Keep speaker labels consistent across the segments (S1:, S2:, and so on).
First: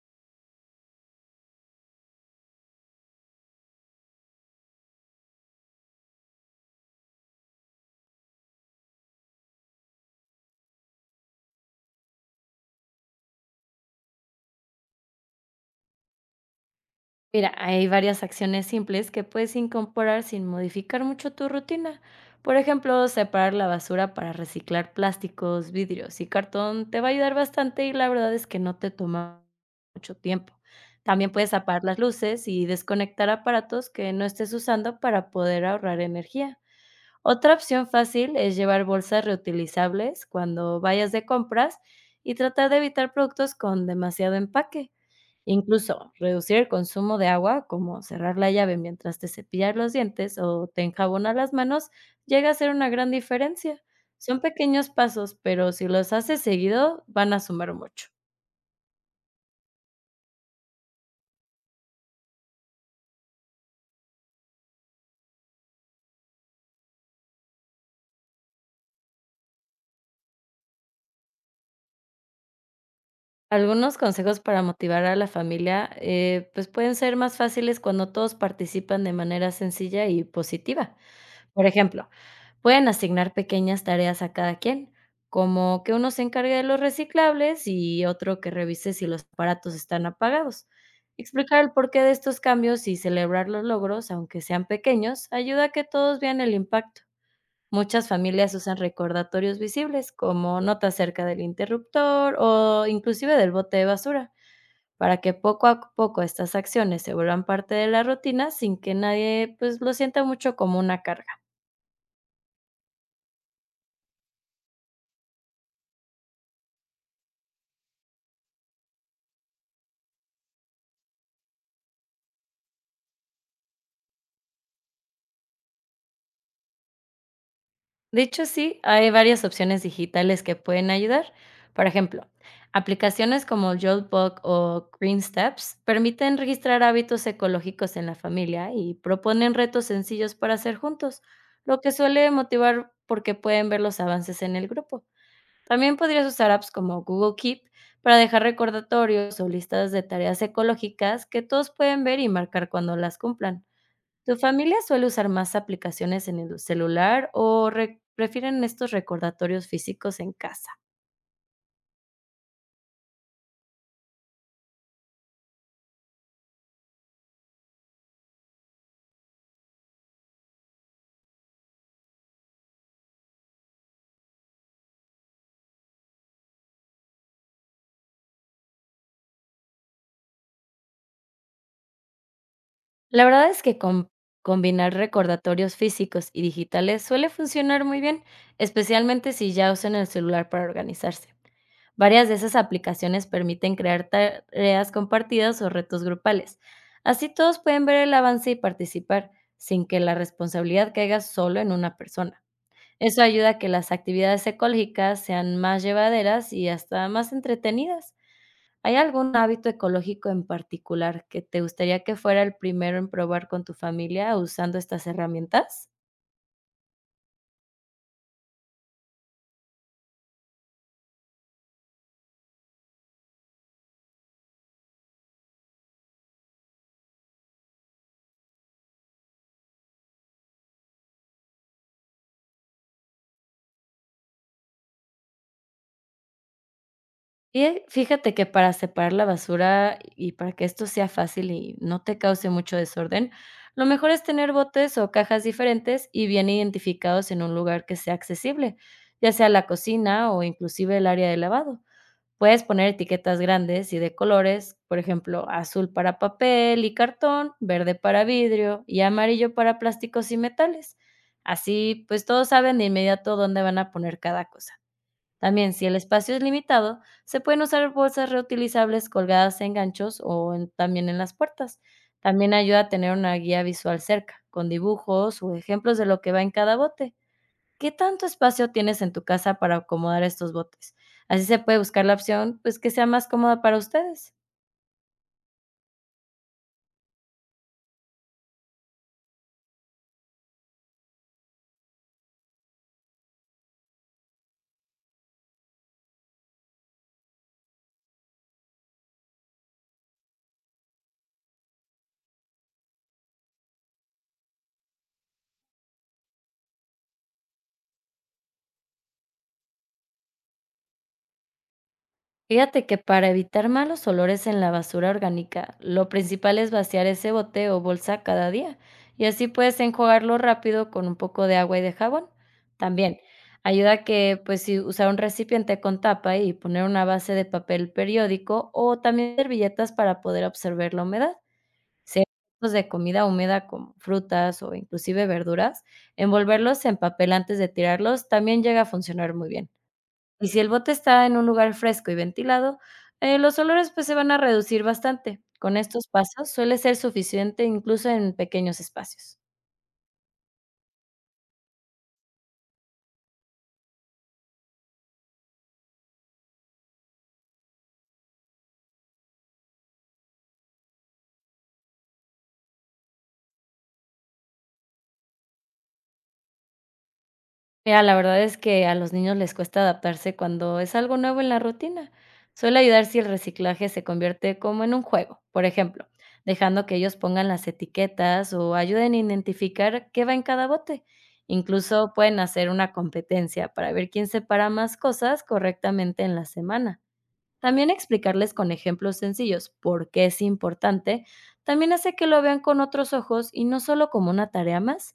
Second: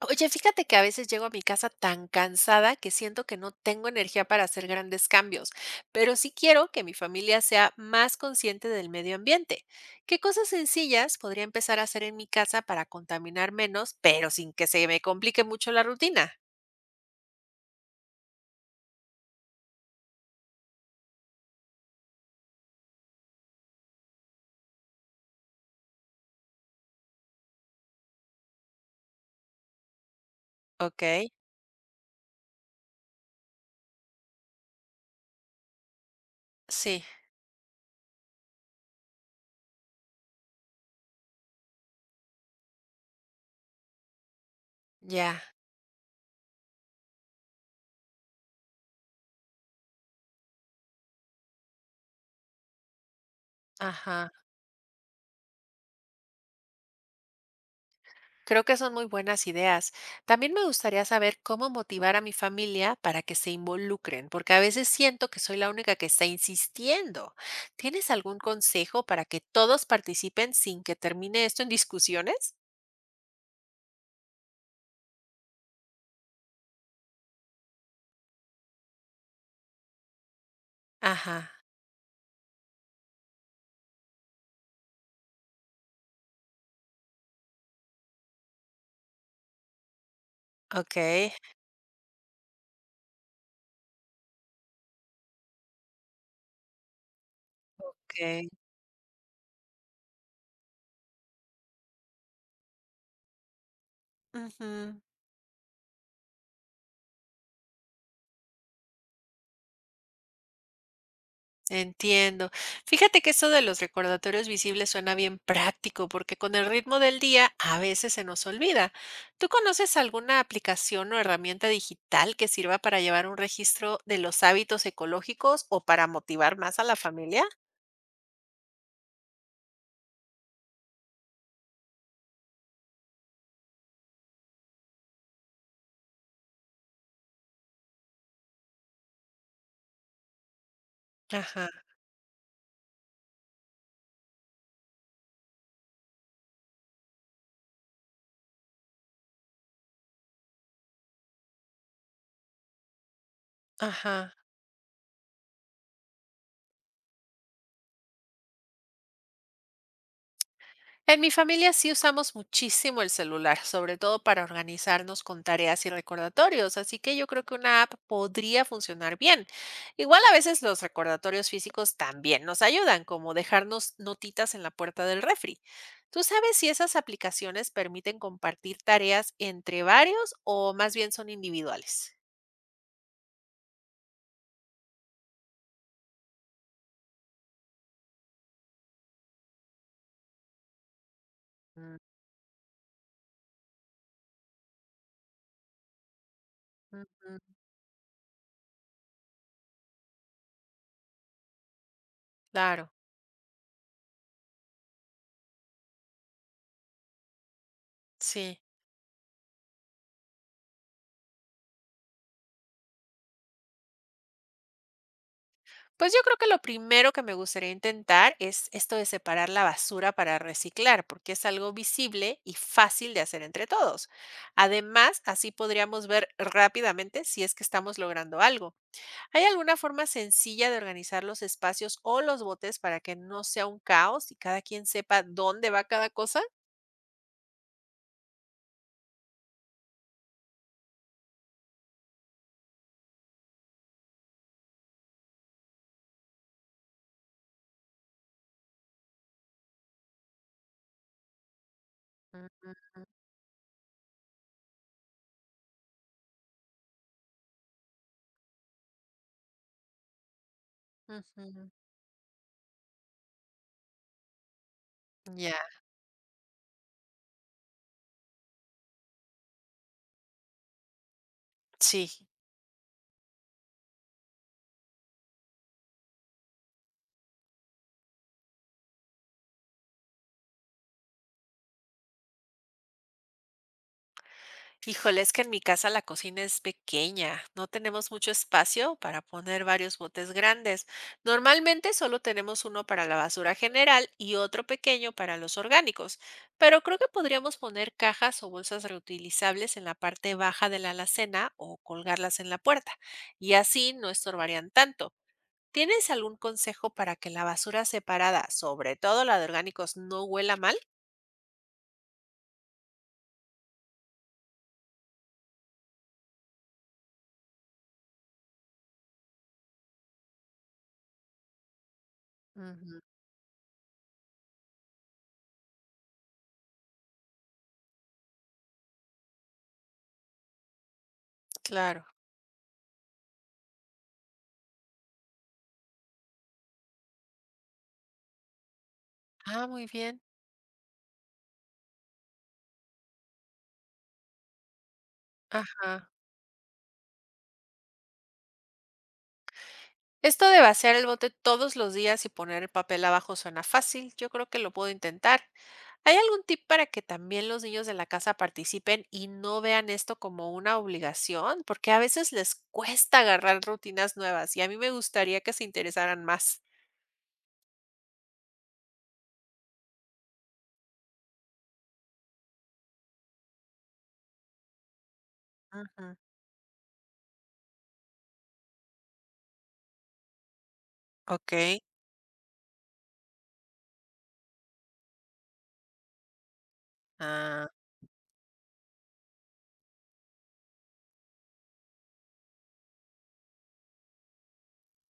S1: Oye, fíjate que a veces llego a mi casa tan cansada que siento que no tengo energía para hacer grandes cambios, pero sí quiero que mi familia sea más consciente del medio ambiente. ¿Qué cosas sencillas podría empezar a hacer en mi casa para contaminar menos, pero sin que se me complique mucho la rutina?
S2: Mira, hay varias acciones simples que puedes incorporar sin modificar mucho tu rutina. Por ejemplo, separar la basura para reciclar plásticos, vidrios y cartón te va a ayudar bastante y la verdad es que no te toma mucho tiempo.
S1: Ok,
S2: También puedes apagar las luces y desconectar aparatos que no estés usando para poder ahorrar energía.
S1: sí,
S2: Otra opción fácil es llevar bolsas reutilizables cuando vayas de compras y tratar de evitar productos con demasiado empaque.
S1: ya,
S2: Incluso reducir el consumo de agua, como cerrar la llave mientras te cepillas los dientes o te enjabonas las manos, llega a ser una gran diferencia.
S1: ajá.
S2: Son pequeños pasos, pero si los haces seguido, van a sumar mucho.
S1: Creo que son muy buenas ideas. También me gustaría saber cómo motivar a mi familia para que se involucren, porque a veces siento que soy la única que está insistiendo. ¿Tienes algún consejo para que todos participen sin que termine esto en discusiones?
S2: Algunos consejos para motivar a la familia, pues pueden ser más fáciles cuando todos participan de manera sencilla y positiva.
S1: Ajá,
S2: Por ejemplo, pueden asignar pequeñas tareas a cada quien, como que uno se encargue de los reciclables y otro que revise si los aparatos están apagados.
S1: ok,
S2: Explicar el porqué de estos cambios y celebrar los logros, aunque sean pequeños, ayuda a que todos vean el impacto. Muchas
S1: ok.
S2: familias usan recordatorios visibles, como notas cerca del interruptor o inclusive del bote de basura,
S1: Ujú.
S2: para que poco a poco estas acciones se vuelvan parte de la rutina sin que nadie pues lo sienta mucho como una carga.
S1: Entiendo. Fíjate que eso de los recordatorios visibles suena bien práctico porque con el ritmo del día a veces se nos olvida. ¿Tú conoces alguna aplicación o herramienta digital que sirva para llevar un registro de los hábitos ecológicos o para motivar más a la familia?
S2: De hecho, sí, hay varias opciones digitales que pueden ayudar. Por ejemplo, aplicaciones como Jotbook o Green Steps permiten registrar hábitos ecológicos en la familia y proponen retos sencillos para hacer juntos,
S1: Ajá,
S2: lo que suele motivar porque pueden ver los avances en el grupo. También podrías usar apps como Google Keep para dejar recordatorios o listas de tareas ecológicas que todos pueden ver y marcar cuando las cumplan.
S1: ajá.
S2: ¿Tu familia suele usar más aplicaciones en el celular o prefieren estos recordatorios físicos en casa?
S1: En mi familia sí usamos muchísimo el celular, sobre todo para organizarnos con tareas y recordatorios, así que yo creo que una app podría funcionar bien. Igual a veces los recordatorios físicos también nos ayudan, como dejarnos notitas en la puerta del refri. ¿Tú sabes si esas aplicaciones permiten compartir tareas entre varios o más bien son individuales?
S2: La verdad es que combinar recordatorios físicos y digitales suele funcionar muy bien, especialmente si ya usan el celular para organizarse.
S1: Mm,
S2: Varias de esas aplicaciones permiten crear tareas compartidas o retos grupales.
S1: mm,
S2: Así
S1: mm,
S2: todos pueden ver el avance y participar, sin que la responsabilidad caiga solo en una persona.
S1: claro,
S2: Eso ayuda a que las actividades ecológicas sean más llevaderas y hasta más entretenidas.
S1: sí.
S2: ¿Hay algún hábito ecológico en particular que te gustaría que fuera el primero en probar con tu familia usando estas herramientas?
S1: Pues yo creo que lo primero que me gustaría intentar es esto de separar la basura para reciclar, porque es algo visible y fácil de hacer entre todos. Además, así podríamos ver rápidamente si es que estamos logrando algo. ¿Hay alguna forma sencilla de organizar los espacios o los botes para que no sea un caos y cada quien sepa dónde va cada cosa?
S2: Y fíjate que para separar la basura y para que esto sea fácil y no te cause mucho desorden, lo mejor es tener botes o cajas diferentes y bien identificados en un lugar que sea accesible, ya sea la cocina o inclusive el área de lavado. Puedes
S1: Mm,
S2: poner etiquetas grandes y de colores, por ejemplo, azul para papel y cartón, verde para vidrio y amarillo para plásticos y metales.
S1: ujú.
S2: Así, pues todos saben de inmediato dónde van a poner cada cosa.
S1: Ya,
S2: También, si el espacio es limitado, se pueden usar bolsas reutilizables colgadas en ganchos o también en las puertas.
S1: sí.
S2: También ayuda a tener una guía visual cerca, con dibujos o ejemplos de lo que va en cada bote. ¿Qué tanto espacio tienes en tu casa para acomodar estos botes? Así se puede buscar la opción, pues, que sea más cómoda para ustedes.
S1: Híjole, es que en mi casa la cocina es pequeña, no tenemos mucho espacio para poner varios botes grandes. Normalmente solo tenemos uno para la basura general y otro pequeño para los orgánicos, pero creo que podríamos poner cajas o bolsas reutilizables en la parte baja de la alacena o colgarlas en la puerta, y así no estorbarían tanto. ¿Tienes algún consejo para que la basura separada, sobre todo la de orgánicos, no huela mal?
S2: Fíjate que para evitar malos olores en la basura orgánica, lo principal es vaciar ese bote o bolsa cada día, y así puedes enjuagarlo rápido con un poco de agua y de jabón.
S1: Ujú,
S2: También ayuda a que, pues, si usar un recipiente con tapa y poner una base de papel periódico o también servilletas para poder absorber la humedad.
S1: claro.
S2: Cestos de comida húmeda como frutas o inclusive verduras, envolverlos en papel antes de tirarlos también llega a funcionar muy
S1: Ah,
S2: bien.
S1: muy bien.
S2: Y si el bote está en un lugar fresco y ventilado, los olores pues se van a reducir bastante. Con estos
S1: Ajá.
S2: pasos suele ser suficiente incluso en pequeños espacios.
S1: Esto de vaciar el bote todos los días y poner el papel abajo suena fácil, yo creo que lo puedo intentar. ¿Hay algún tip para que también los niños de la casa participen y no vean esto como una obligación? Porque a veces les cuesta agarrar rutinas nuevas y a mí me gustaría que se interesaran más.
S2: Mira, la verdad es que a los niños les cuesta adaptarse cuando es algo nuevo en la rutina. Suele ayudar si el reciclaje se convierte como en un juego, por ejemplo,
S1: Ujú,
S2: dejando que ellos pongan las etiquetas o ayuden a identificar qué va en cada bote.
S1: ok.
S2: Incluso pueden hacer una competencia para ver quién separa más cosas correctamente en la semana.
S1: Ah,
S2: También explicarles con ejemplos sencillos por qué es importante, también hace que lo vean con otros ojos y no solo como una tarea más.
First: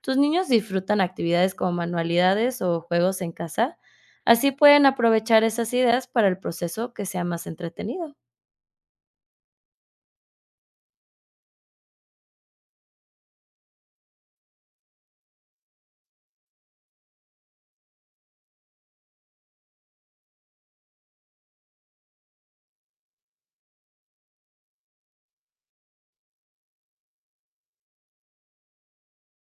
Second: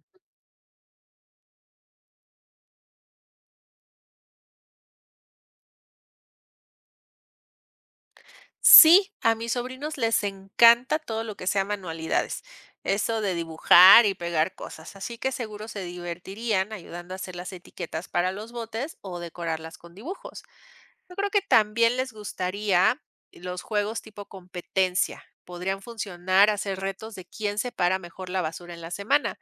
S2: ¿Tus niños disfrutan actividades como manualidades o juegos en casa? Así pueden aprovechar esas ideas para el proceso que sea más entretenido.
S1: sí, a mis sobrinos les encanta todo lo que sea manualidades, eso de dibujar y pegar cosas, así que seguro se divertirían ayudando a hacer las etiquetas para los botes o decorarlas con dibujos. Yo creo que también les gustaría los juegos tipo competencia. Podrían funcionar hacer retos de quién separa mejor la basura en la semana.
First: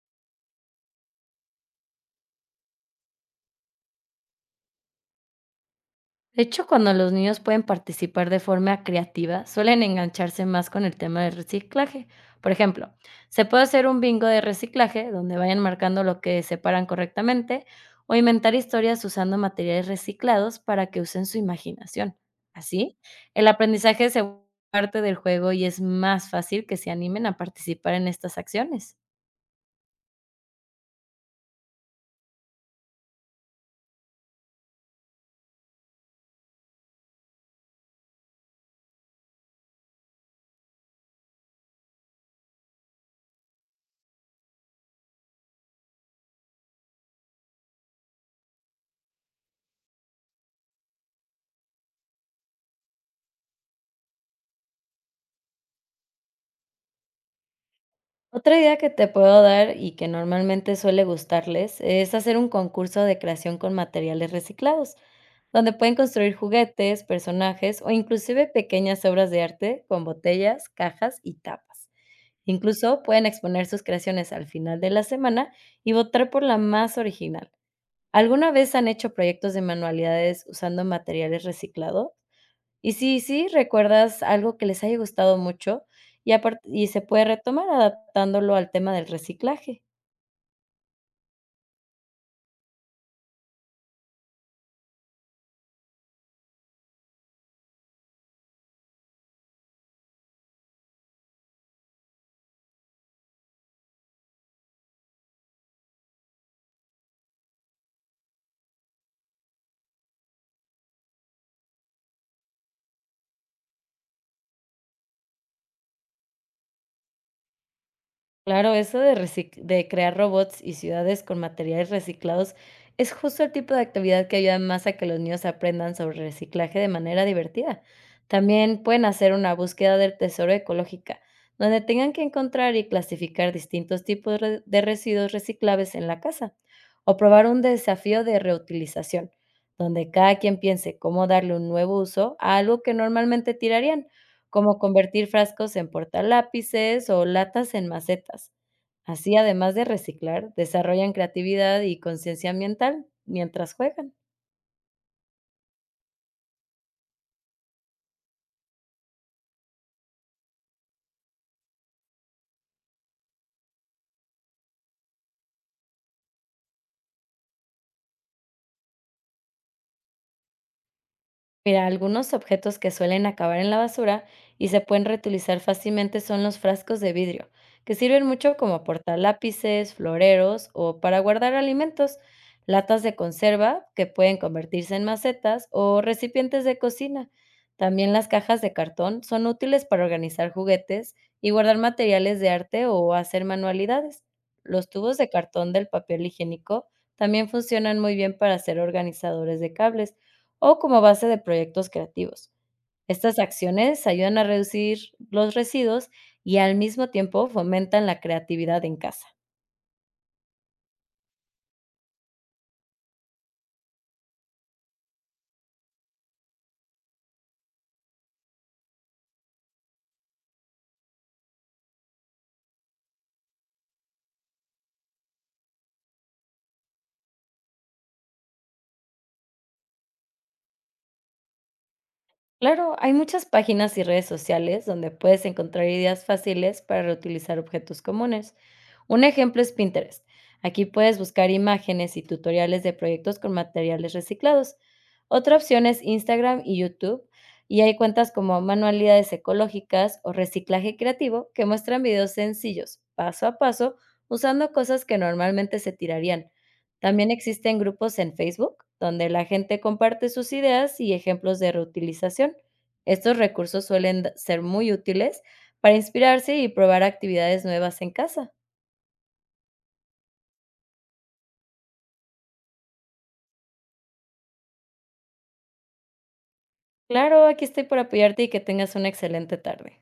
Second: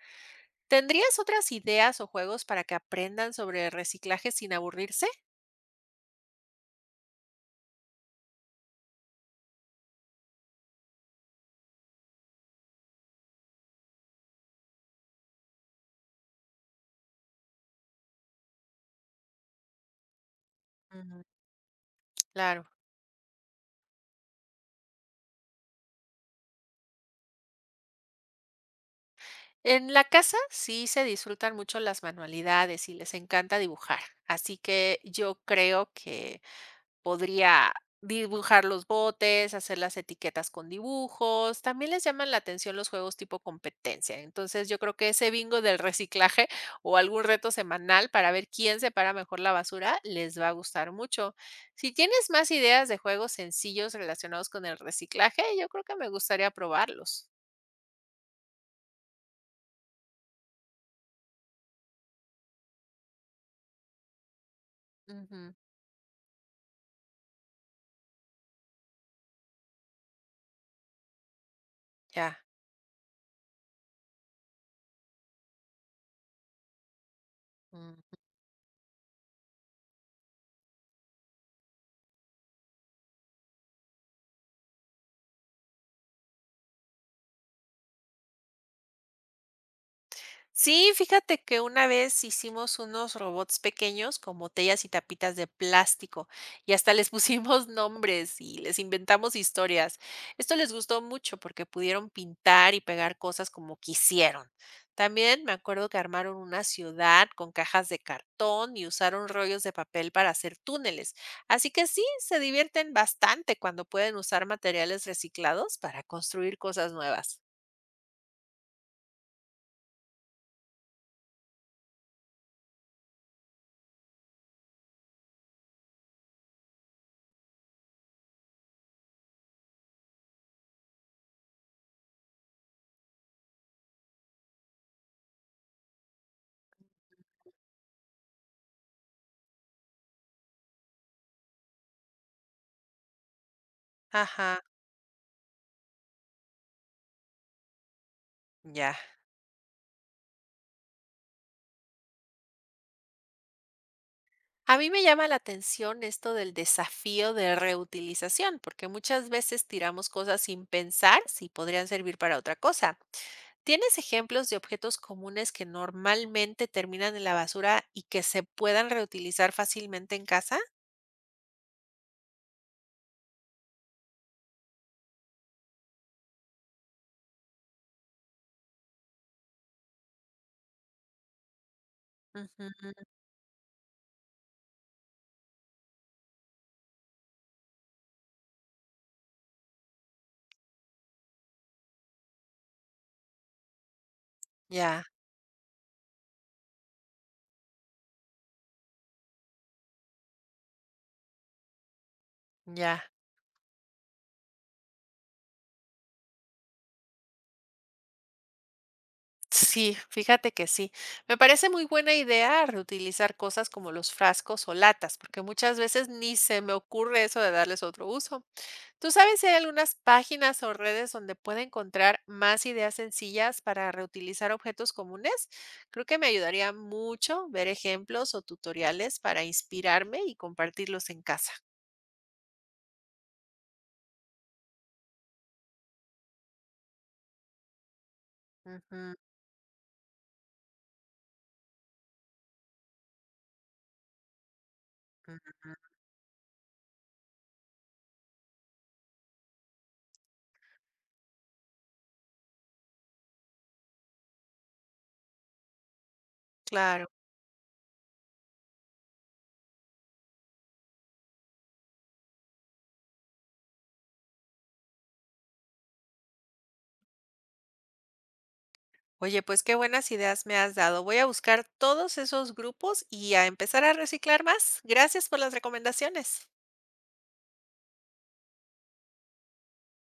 S1: ¿Tendrías otras ideas o juegos para que aprendan sobre reciclaje sin aburrirse?
S2: De hecho, cuando los niños pueden participar de forma creativa, suelen engancharse más con el tema del reciclaje. Por ejemplo, se puede hacer un bingo de reciclaje donde vayan marcando lo que separan correctamente o inventar historias usando materiales reciclados para que
S1: Ujú.
S2: usen su imaginación.
S1: Claro.
S2: Así, el aprendizaje se vuelve parte del juego y es más fácil que se animen a participar en estas acciones.
S1: En la casa sí se disfrutan mucho las manualidades y les encanta dibujar, así que yo creo que podría dibujar los botes, hacer las etiquetas con dibujos, también les llaman la atención los juegos tipo competencia, entonces yo creo que ese bingo del reciclaje o algún reto semanal para ver quién separa mejor la basura les va a gustar mucho. Si tienes más ideas de juegos sencillos relacionados con el reciclaje, yo creo que me gustaría probarlos.
S2: Otra idea que te puedo dar y que normalmente suele gustarles es hacer un concurso de creación con materiales reciclados,
S1: Ujú,
S2: donde pueden construir juguetes, personajes o inclusive pequeñas obras de arte con botellas, cajas y tapas.
S1: ya.
S2: Incluso pueden exponer sus creaciones al final de la semana y votar por la más original. ¿Alguna vez han hecho proyectos de manualidades usando materiales reciclados? Y sí, ¿recuerdas algo que les haya gustado mucho y apart y se puede retomar adaptándolo al tema del reciclaje?
S1: Sí, fíjate que una vez hicimos unos robots pequeños con botellas y tapitas de plástico y hasta les pusimos nombres y les inventamos historias. Esto les gustó mucho porque pudieron pintar y pegar cosas como quisieron. También me acuerdo que armaron una ciudad con cajas de cartón y usaron rollos de papel para hacer túneles. Así que sí, se divierten bastante cuando pueden usar materiales reciclados para construir cosas nuevas.
S2: Claro, eso de recic de crear robots y ciudades con materiales reciclados es justo el tipo de actividad que ayuda más a que los niños aprendan sobre reciclaje de manera divertida. También pueden hacer una búsqueda del tesoro ecológica, donde tengan que encontrar y clasificar distintos tipos de residuos reciclables en la casa, o probar un desafío de reutilización, donde cada quien piense cómo darle un nuevo uso a algo que normalmente tirarían,
S1: Ajá,
S2: como convertir frascos en portalápices o latas en macetas.
S1: ya.
S2: Así, además de reciclar, desarrollan creatividad y conciencia ambiental mientras juegan.
S1: A mí me llama la atención esto del desafío de reutilización, porque muchas veces tiramos cosas sin pensar si podrían servir para otra cosa. ¿Tienes ejemplos de objetos comunes que normalmente terminan en la basura y que se puedan reutilizar fácilmente en casa?
S2: Mira, algunos objetos que suelen acabar en la basura y se pueden reutilizar fácilmente son los frascos de vidrio, que sirven mucho como portar lápices, floreros o para guardar alimentos,
S1: Ujú,
S2: latas de conserva que pueden convertirse en macetas o recipientes de cocina. También las cajas de cartón son útiles para organizar juguetes y guardar materiales de arte o hacer manualidades. Los
S1: ya,
S2: tubos de cartón del papel higiénico también funcionan muy bien para ser organizadores de cables o como base de proyectos creativos.
S1: ya.
S2: Estas acciones ayudan a reducir los residuos y al mismo tiempo fomentan la creatividad en casa.
S1: Sí, fíjate que sí. Me parece muy buena idea reutilizar cosas como los frascos o latas, porque muchas veces ni se me ocurre eso de darles otro uso. ¿Tú sabes si hay algunas páginas o redes donde pueda encontrar más ideas sencillas para reutilizar objetos comunes? Creo que me ayudaría mucho ver ejemplos o tutoriales para inspirarme y compartirlos en casa.
S2: Claro, hay muchas páginas y redes sociales donde puedes encontrar ideas fáciles para reutilizar objetos comunes.
S1: Ujú,
S2: Un ejemplo es Pinterest. Aquí puedes buscar imágenes y tutoriales de proyectos con materiales reciclados. Otra
S1: ujú,
S2: opción es Instagram y YouTube, y hay cuentas como Manualidades Ecológicas o Reciclaje Creativo que muestran videos sencillos, paso a paso, usando cosas que normalmente se tirarían.
S1: claro.
S2: También existen grupos en Facebook donde la gente comparte sus ideas y ejemplos de reutilización. Estos recursos suelen ser muy útiles para inspirarse y probar actividades nuevas en casa.
S1: Oye, pues qué buenas ideas me has dado. Voy a buscar todos esos grupos y a empezar a reciclar más. Gracias por las recomendaciones.
S2: Claro, aquí estoy por apoyarte y que tengas una excelente tarde.